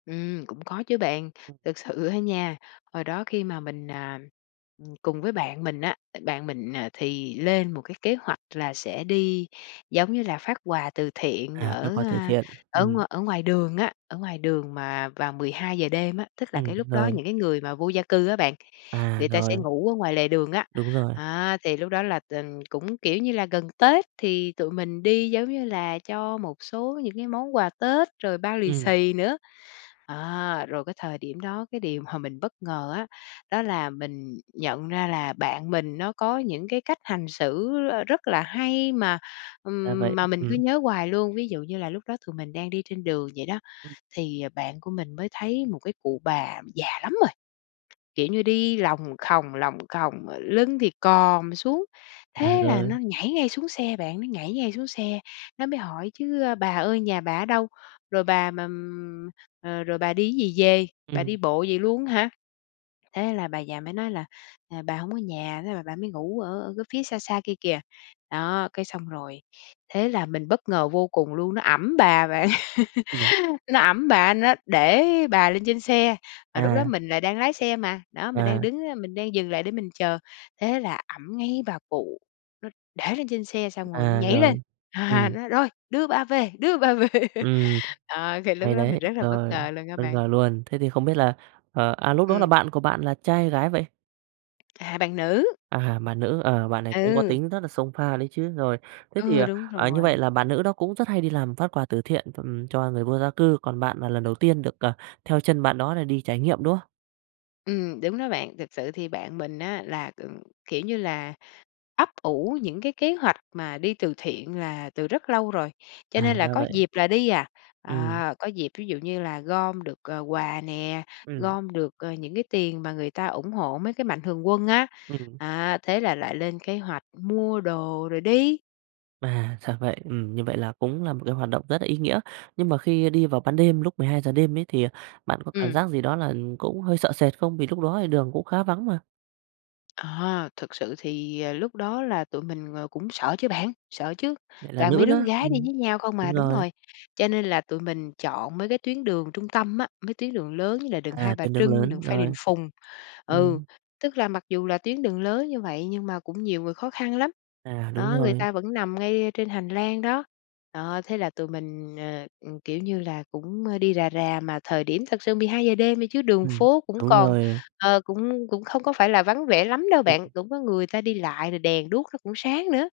Ừm, cũng có chứ bạn. Ừm. Thực sự á nha, hồi đó khi mà mình, à, ừm, cùng với bạn mình á, tại bạn mình, à, thì lên một cái kế hoạch là sẽ đi, giống như là, phát quà từ thiện À, các ở, khóa từ a, thiện, ở ừm. ngoài ở ngoài đường á. Ở ngoài đường mà vào 12:00 đêm á, tức là Ừm, cái lúc đó rồi. những cái người mà vô gia cư á bạn, À, người ta sẽ rồi. ngủ ở ngoài lề đường á. Đúng rồi. Á, thì lúc đó là tình cũng, kiểu như là, gần Tết thì tụi mình đi, giống như là, cho một số những cái món quà Tết rồi bao lì Ừm. xì nữa. À, rồi cái thời điểm đó, cái điều mà mình bất ngờ á, đó là mình nhận ra là bạn mình nó có những cái cách hành xử, ờ, rất là hay mà, Ra vậy, ừm, mà mình cứ ừm. nhớ hoài luôn. Ví dụ như là lúc đó tụi mình đang đi trên đường vậy đó Ừm. thì bạn của mình mới thấy một cái cụ bà già lắm rồi, kiểu như, đi lòng khòng, lòng khòng mà lưng thì còm xuống. À, Thế là rồi. nó nhảy ngay xuống xe bạn, nó nhảy ngay xuống xe, nó mới hỏi chứ "Bà ơi nhà bà ở đâu? Rồi bà mà, ừm ờ, rồi bà đi gì về? Bà Ừm. đi bộ vậy luôn hả?" Thế là bà già mới nói là "À, bà hổng có nhà, thế là bà mới ngủ ở ở cái phía xa xa kia kìa". Đó, cái xong rồi thế là mình bất ngờ vô cùng luôn, nó ẵm bà bạn, Ừm. nó ẵm bà, nó để bà lên trên xe. Mà lúc đó À. mình lại đang lái xe mà, đó, mình đang À. đứng á, mình đang dừng lại để mình chờ. Thế là ẵm ngay bà cụ, nó để lên trên xe xong rồi nó À, nhảy lên, rồi. ha, Ừm. nói: "Rồi, đưa bà về, đưa bà về." Ừm, À, thì lúc hay đó mình đấy. rất là bất Rồi, ngờ luôn á bất bạn. ngờ luôn, thế thì không biết là ờ, à, lúc đó là Ừm. bạn của bạn là trai hay gái vậy? À, bạn nữ. À, bạn nữ, ờ, bạn này cũng có Ừ. tính rất là xông pha đấy chứ. Rồi, thế thì, Ừ, đúng à, như vậy rồi. là bạn nữ đó cũng rất hay đi làm phát quà từ thiện, ừm, cho người vô gia cư, còn bạn là lần đầu tiên được, ờ, theo chân bạn đó để đi trải nghiệm, đúng không? Ừm, đúng đó bạn, thực sự thì bạn mình á là, ừm, kiểu như là, ấp ủ những cái kế hoạch mà đi từ thiện là từ rất lâu rồi, cho À, nên là ra có vậy. dịp là đi à. Ừm. À, có dịp ví dụ như là gom được, ờ, quà nè, Ừm. gom được, ờ, những cái tiền mà người ta ủng hộ mấy cái mạnh thường quân á. Ừm. À, thế là lại lên kế hoạch mua đồ rồi đi. À, ra vậy. Ừm, như vậy là cũng là một cái hoạt động rất là ý nghĩa. Nhưng mà khi đi vào ban đêm lúc 12:00 đêm ấy thì, à, bạn có cảm Ừm. giác gì đó là cũng hơi sợ sệt không? Vì lúc đó thì đường cũng khá vắng mà. À, thực sự thì, ờ, lúc đó là tụi mình, ờ, cũng sợ chứ bạn, sợ chứ, Lại là toàn nữ mấy đứa con nữa, gái đi ừm, với nhau không à, đúng đúng rồi. rồi. Cho nên là tụi mình chọn mấy cái tuyến đường trung tâm á, mấy tuyến đường lớn như là đường Hai À, Bà tuyến đường Trưng, đường lớn Phan Đình rồi. Phùng. Ừ, Ừm. tức là mặc dù là tuyến đường lớn như vậy nhưng mà cũng nhiều người khó khăn lắm. À, đúng Đó, người rồi. ta vẫn nằm ngay trên hành lang đó. Đó, thế là tụi mình, ờ, ừ, kiểu như là, cũng, ơ, đi rà rà, mà thời điểm thật sự 12:00 đêm đi chứ đường Ừm, phố cũng đúng còn, rồi. ờ, cũng cũng không có phải là vắng vẻ lắm đâu Ừm bạn, hưm. cũng có người ta đi lại rồi đèn đuốc nó cũng sáng nữa.